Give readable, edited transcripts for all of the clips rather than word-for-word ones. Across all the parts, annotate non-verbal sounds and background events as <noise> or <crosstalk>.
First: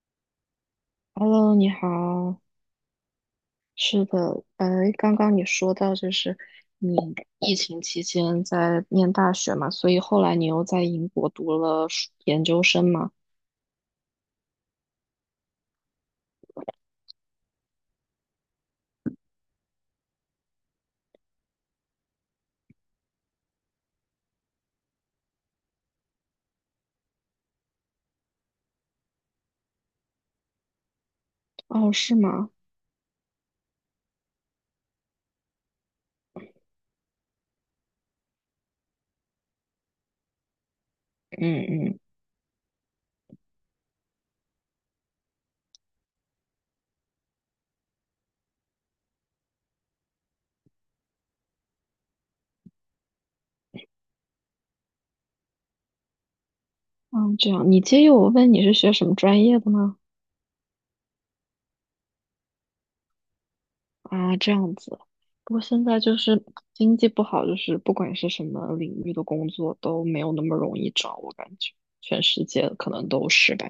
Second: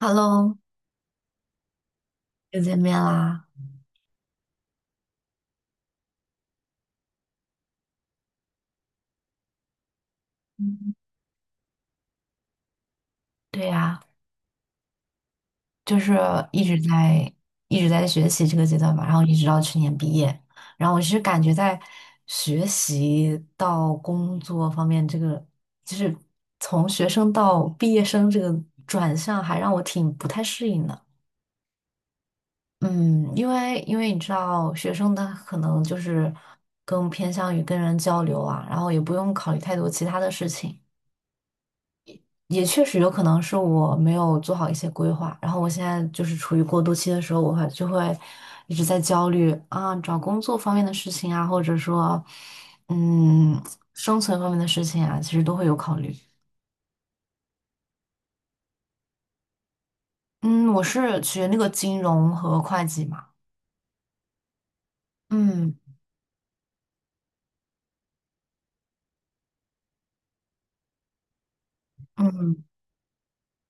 Hello，Hello，你好。又见面啦。是的，刚刚你说到就是你疫情期间在念大学嘛，所以后来你又在嗯，英国读了硕研究生嘛？对呀，就是一直在一直在学习这个阶段吧，然后一直到去年毕业。然后我其实感觉在学习到工作方面，这个就是从学生到毕业生这个转向，还让我挺不太适应的。哦，是吗？嗯，因为你知道，学生他可能就是更偏向于跟人交流啊，然后也不用考虑太多其他的事情。嗯嗯也确实有可能是我没有做好一些规划，然后我现在就是处于过渡期的时候，我会就会一直在焦虑啊，找工作方面的事情啊，或者说，嗯，生存方面的事情啊，其实都会有考虑。嗯，这样。你介意我问你是学什么专业的吗？嗯，我是学那个金融和会计嘛。啊，这样子。不过嗯现在就是经济不好，就是不管是什么领域的工作都没有那么容易找，我感觉全世嗯，界可能都是吧。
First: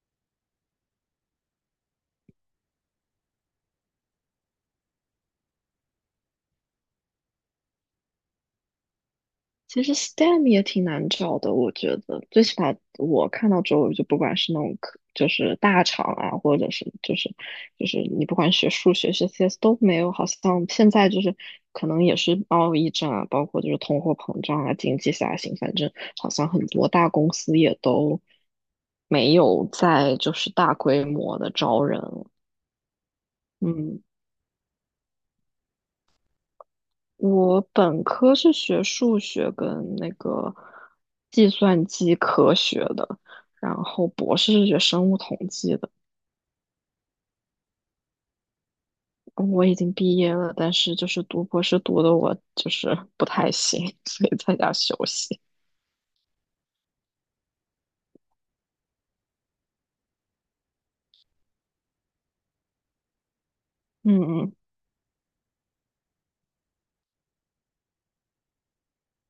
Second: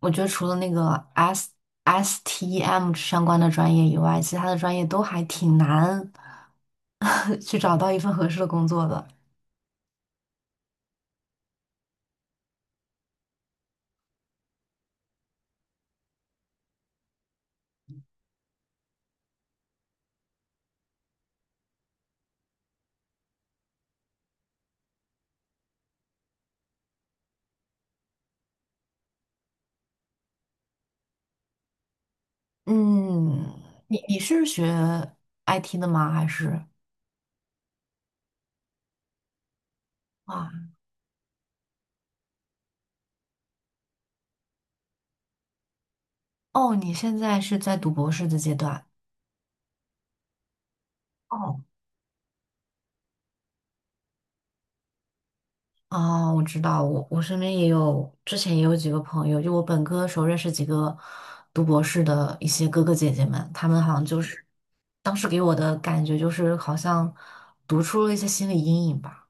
我觉得除了那个 STEM 相关的专业以外，其他的专业都还挺难 <laughs> 去找到一份合适的工作的。其实 STEM 也挺难找的，我觉得最起码我看到周围就不管是那种科，就是大厂啊，或者是就是你不管学数学、学 CS 都没有，好像现在就是可能也是贸易战啊，包括就是通货膨胀啊、经济下行，反正好像很多大公司也都没有在就是大规模的招人。嗯，嗯，你是学 IT 的吗？还是我本科是学数学跟那个啊？计算机科学的，然后博士是学生物统计的。哦，你现在是在读博士的阶段。嗯，我已经毕业了，但是就是读哦，博士读的我就是不太行，<laughs> 所以在家休息。哦，我知道，我身边也有，之前也有几个朋友，就我本科的时候认识几个读博士的一些哥哥姐姐们，他们好像就嗯是嗯，当时给我的感觉就是好像读出了一些心理阴影吧。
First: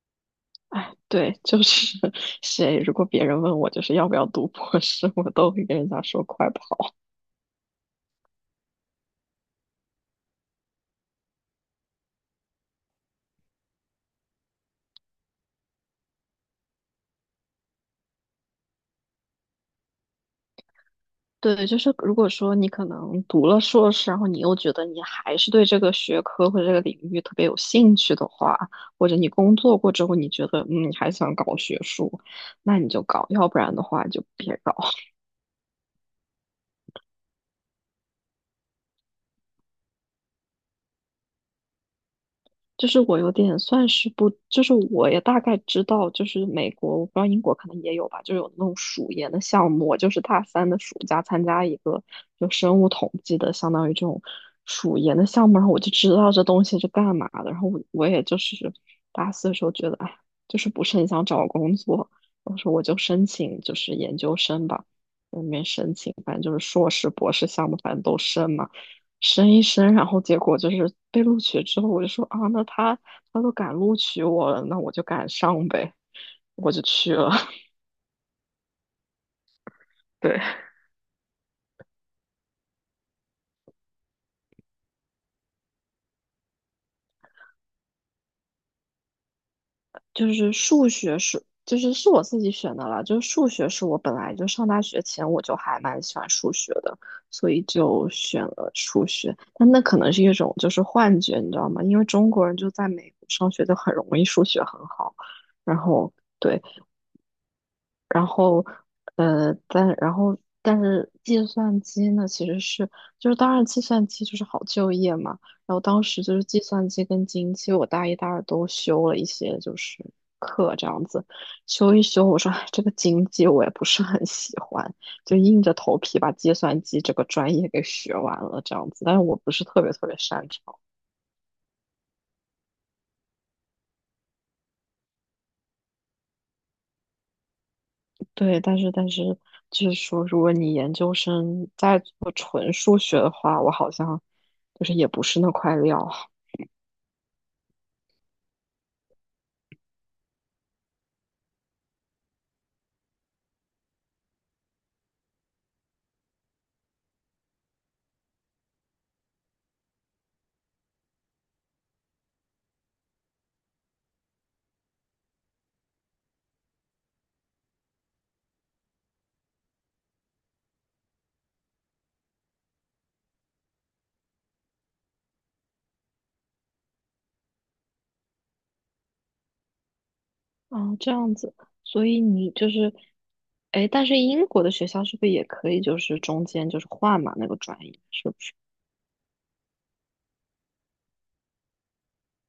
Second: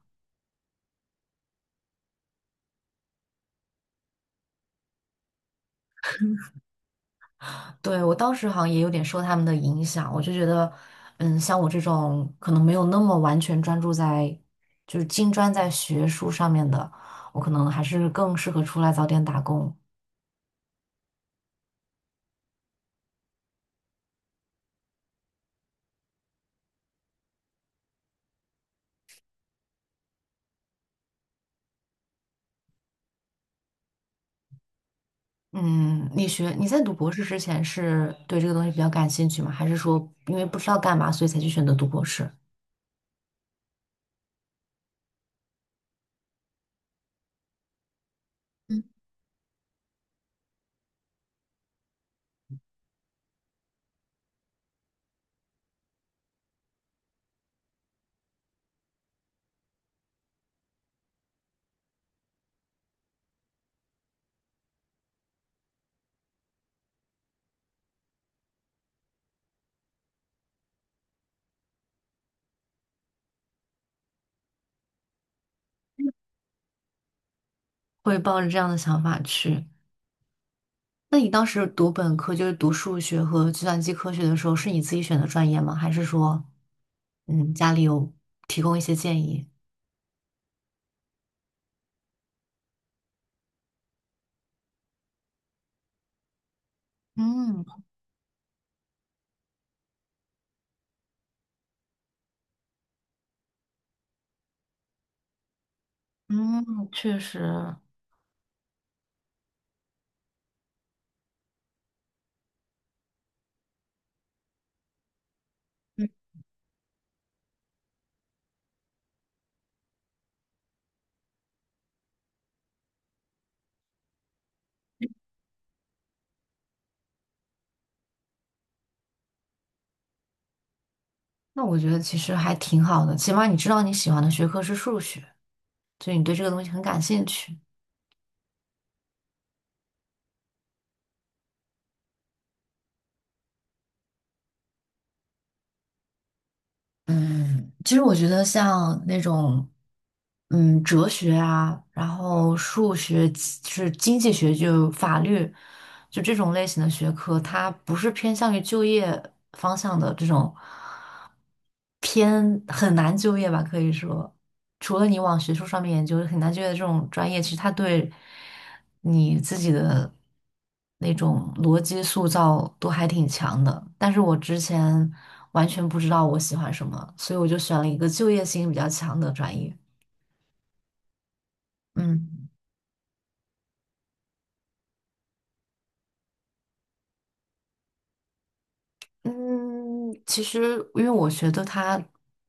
对，就是 <laughs> 谁如果别人问我就是要不要读博士，<laughs> 我都会跟人家说快跑。对，我当时好像也有点受他们的影响，我就觉得，像我这种可能没有那么完全专注在，就是精专在学术上面的，我可能还是更适合出来早点打工。对，就是如果说你可能读了硕士，然后你又觉得你还是对这个学科或者这个领域特别有兴趣的话，或者你工作过之后，你觉得嗯，你还想搞学术，那你就搞，要不然的话就别搞。嗯，你在读博士之前是对这个东西比较感兴趣吗？还是说因为不知道干嘛，所以才去选择读博士？就是我有点算是不，就是我也大概知道，就是美国，我不知道英国可能也有吧，就有那种暑研的项目。我就是大三的暑假参加一个就生物统计的，相当于这种暑研的项目，然后我就知道这东西是干嘛的。然后我也就是大四的时候觉得，哎，就是不是很想找工作，我说我就申请就是研究生吧，在里面申请，反正就是硕士、博士项目，反正都申嘛。申一申，然后结果就是被录取之后，我就说啊，那他都敢录取我了，那我就敢上呗，我就去了。<laughs> 会抱着这样的想法去？对，那你当时读本科，就是读数学和计算机科学的时候，是你自己选的专业吗？还是说，嗯，家里有提供一些建议？就是数学是，就是是我自己选的啦，就是数学是我本来就上大学前我就还蛮喜欢数学的，所以嗯就选了数学。但那可能是一种就是幻觉，你知道吗？因为中国人就在美国上学就很容易数学很好，然后。对，嗯，确实，然后，但然后但是计算机呢，其实是就是当然计算机就是好就业嘛。然后当嗯，时就是计算机跟经济，我大一大二都修了一些就是课这样子，修一修，我说哎，这个经济我也不是很喜欢，就硬着头皮把计算机这个专业给学完了这样子。但是我不是特别特别擅长。那我觉得其实还挺好的，起码你知道你喜欢的学科是数学，所以你对这个东西很感兴趣。对，但是就是说，如果你研究生在做纯数学的话，我好像就是也不是那块料啊。嗯其实我觉得像那种，哲学啊，然后数学、是经济学，就法律。就这种类型的学科，它不是偏向于就业方向的这种偏很难就业吧，可以说，除了你往学术上面研究很难就业的这种专业，其实它对你自己的那种逻辑塑造都还挺强的。但是我之前完全不知道我喜欢什么，所以我就选了一个就业性比较强的专业。哦，这样子，所以嗯。你就是，哎，但是英国的学校是不是也可以，就是中间就是换嘛那个专业，是不是？嗯，其实因为我学的它，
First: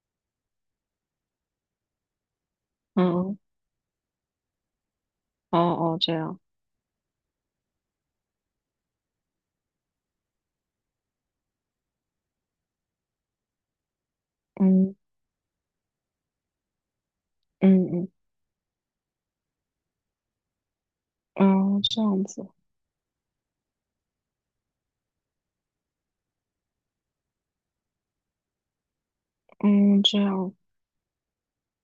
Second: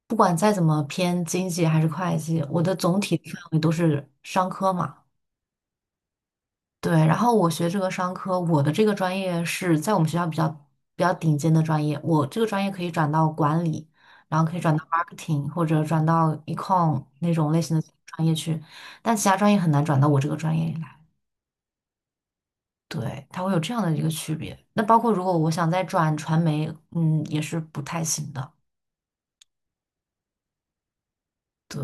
不管再怎么偏经济还是会计，我的总体范嗯，围都是商科嘛。哦哦，这样，对，然后我学这个商科，我的这个专业是在我们学校比较顶尖的专业，我这个专业可以转到管理，然后可以转到 嗯 marketing 或者转到 econ 那种类型的嗯专业去，但其他专业很难转到我这个专业里来。嗯，哦，这样子，对，它会有这样的一个区别。那包括如果我想再转传媒，也是不太行的。嗯，这样，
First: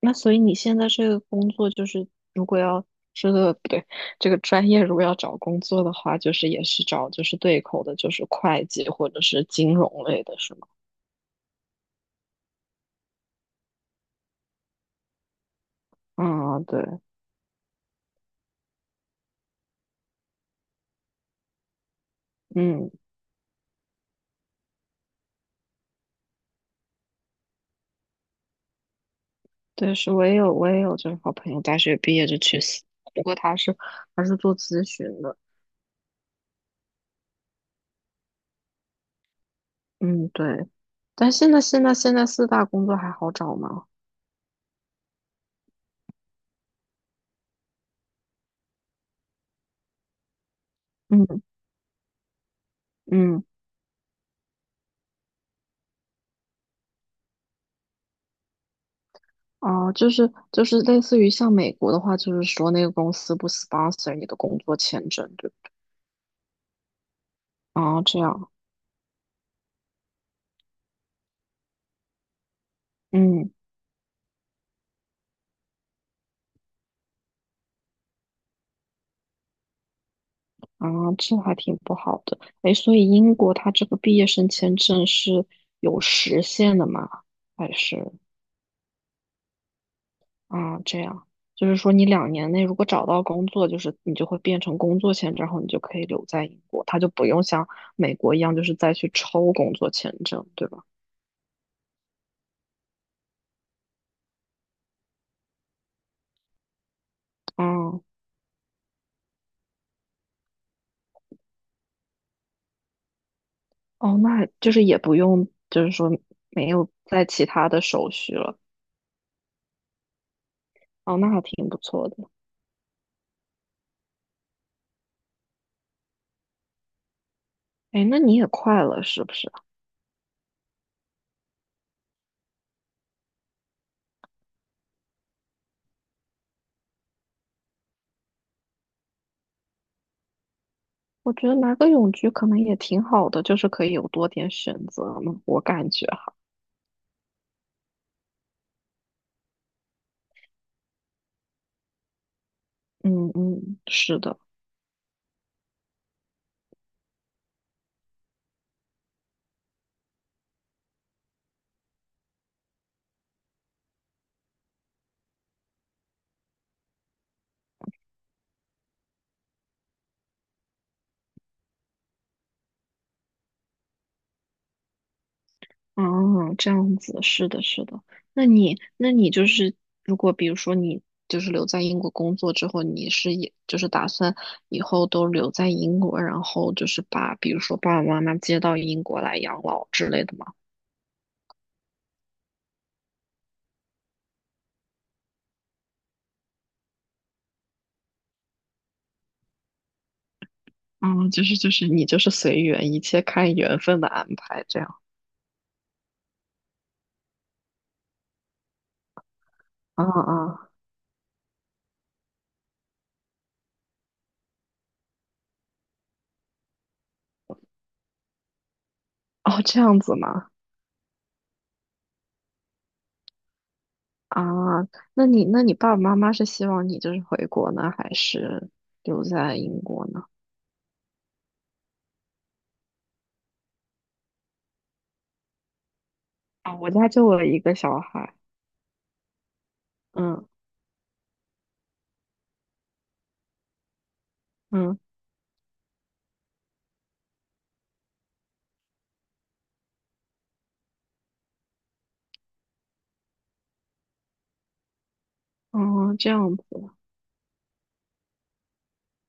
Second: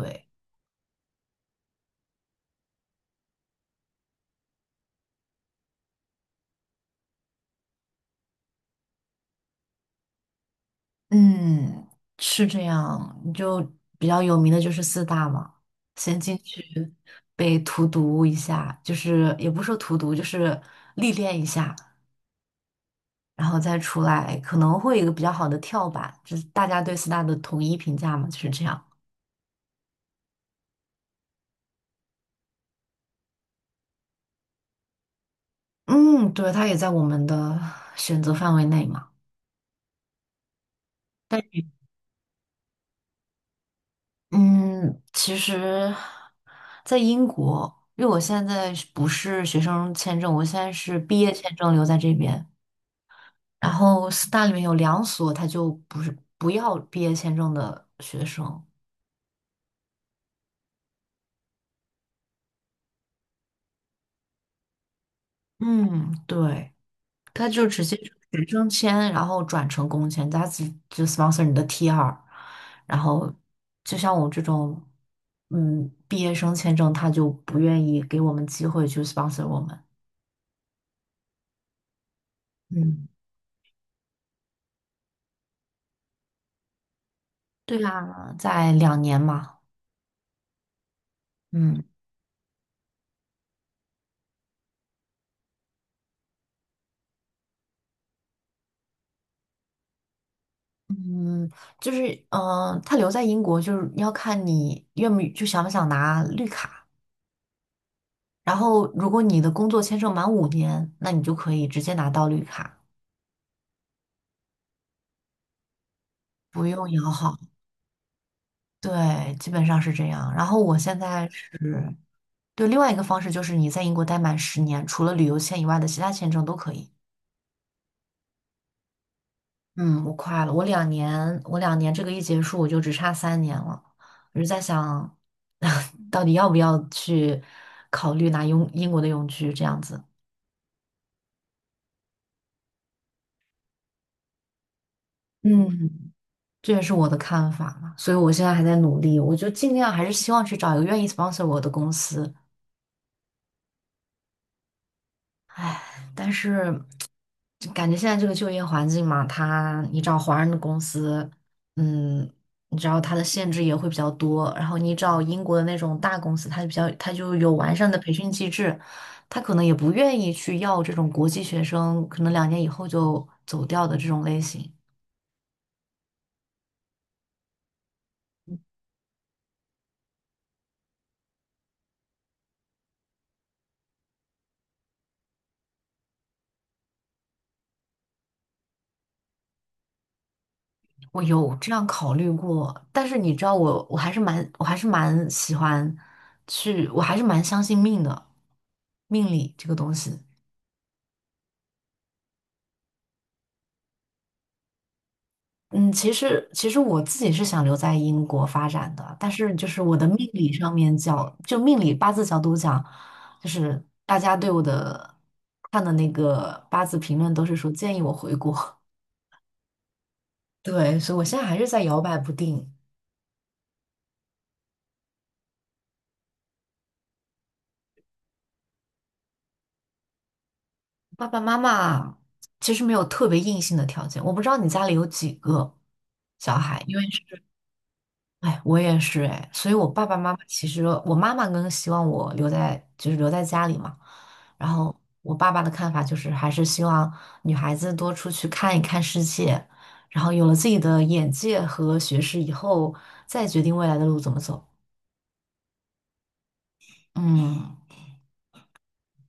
那所以你现在这个工作就是，如果要这个不对，这个专业如果要找工作的话，就是也是找就是对口的，就是会计或者是金融类的，是吗？嗯，是这样，你就比较有名的就是四大嘛，先进啊，对，去被荼毒一下，就是也不是说荼毒，就是历练一下，嗯，然后再出来，可能会有一个比较好的跳板，就是大家对四大的统一评价嘛，就是这样。对，是我也有就是好朋友大学毕业就去死，不过他是做咨询的，嗯，对，它也在我们的选择范围内嘛。嗯，对。但但现在四大工作还好找吗？嗯，其实，在英国，因为我现在是不是学生签证，我现在是毕业嗯签证留在这边。嗯，然后四大里面有两所，他就不是不要毕业签证的学生。哦、就是就是类似于像美国的话，就是说那个公司不 sponsor 你的工作签证。对嗯，对，他就直接哦，就这学样，生签，然后转成工签，他只就 sponsor 你的 T2，然后嗯，就像我这种，毕业生签证，他就不愿意给我们机会去 sponsor 我们。啊，这还挺不好的。哎，所嗯，以英国它这个毕业生签证是有时限的吗？还对是啊，在2年嘛。啊，这样，就是嗯说你两年内如果找到工作，就是你就会变成工作签证，然后你就可以留在英国，它就不用像美国一样，就是再去抽工作签证，对吧？嗯，就是他留在英国，就是要看你愿不就想不想拿绿卡。哦，然后，如果你的工作签证满5年，那你就可以直接拿到绿卡，哦，那就是也不用，就是说不没用有摇在号。其他的手续了。对，基本上是这样。然后我现哦，在那还挺不是，错的。对，另外一个方式就是你在英国待满10年，除了旅游签以外的其他签证都可以。哎，那你也快了，是不是？嗯，我快了，我两年这个一结束，我就只差三年了。我就在想，<laughs> 到底要不要去考虑拿英国的永居这样子？我觉得拿个泳局可能也挺好的，就是可以有多点选择嘛，我感觉嗯，啊，这也是我的看法嘛，所以我现在还在努力，我就尽量还是希望去找一个愿意 sponsor 我的公司。嗯嗯，是的，唉，但是就感觉现在这个就业环境嘛，它你找华人的公司，嗯，你知道它的限制也会比较多，然后你找英国的那种大公司，它就比较它就有完善的培训机制，它可能也不愿意去要这种国际学生，可能2年以后就走掉的这种类型。嗯，这样子，是的，是的。那你，那你就是，如果比如说你就是留在英国工作之后，你是也就是打算以后都留在英国，然后就是把比如说爸爸妈妈接到英国来养老之类的吗？我有这样考虑过，但是你知道我，我还是蛮喜欢去，我还是蛮相信命的，命理这个东西。嗯，就是就是你就是随缘，一切看缘分的安排这样。嗯，其实我自己是想留在英国发展的，但是就是我嗯的命理嗯，上面角，就命理八字角度讲，就是大家对我的看的那个八字评论都是说建议我回国，哦，这样子吗？<laughs> 对，所以我现在还是在摇摆不定。啊，那你爸爸妈妈是希望你就是回国呢，还是留在英国呢？爸爸妈妈其实没有特别硬性的条件，我不知道你家里有几个小啊，孩，我因为家就我是，一个小孩，哎，我也是哎，所以我爸爸妈妈嗯，其实我妈妈更希望我留在家里嘛，然后嗯，我爸爸的看法就是还是希望女孩子多出去看一看世界，然后有了自己的眼界和学识以后，再决定未来的路怎么走。哦，这样子，嗯。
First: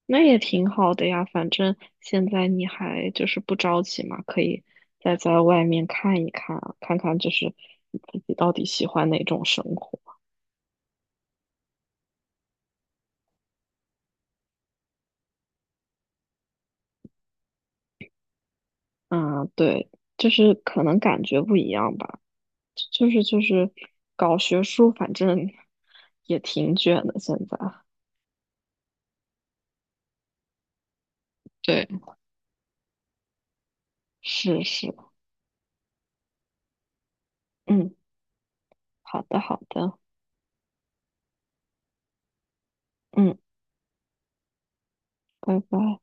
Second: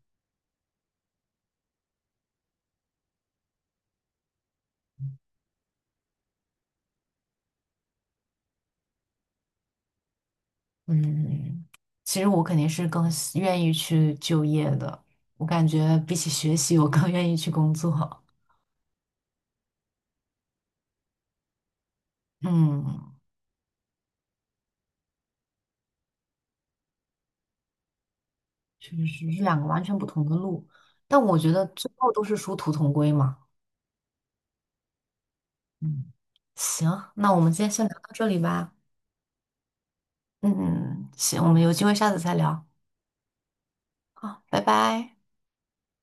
那也挺好的呀。反正现在你还就是不着急嘛，可以再在外面看一看啊，看看就是你自己到底喜欢哪种生活。嗯，其实我肯定是更喜愿意去就业的，我感觉比起学习，我更愿意去工作。嗯，对，就是可能感觉不一样吧。就嗯，是就是搞学术，反正也挺卷的现在。确实是两个完全不同的路，但我觉得对。最后都是殊途同归嘛。是是，嗯，行，那我们今天先聊嗯，到这里吧。好的好的，嗯行，我们有机会下次再聊。嗯，好，拜拜。拜拜。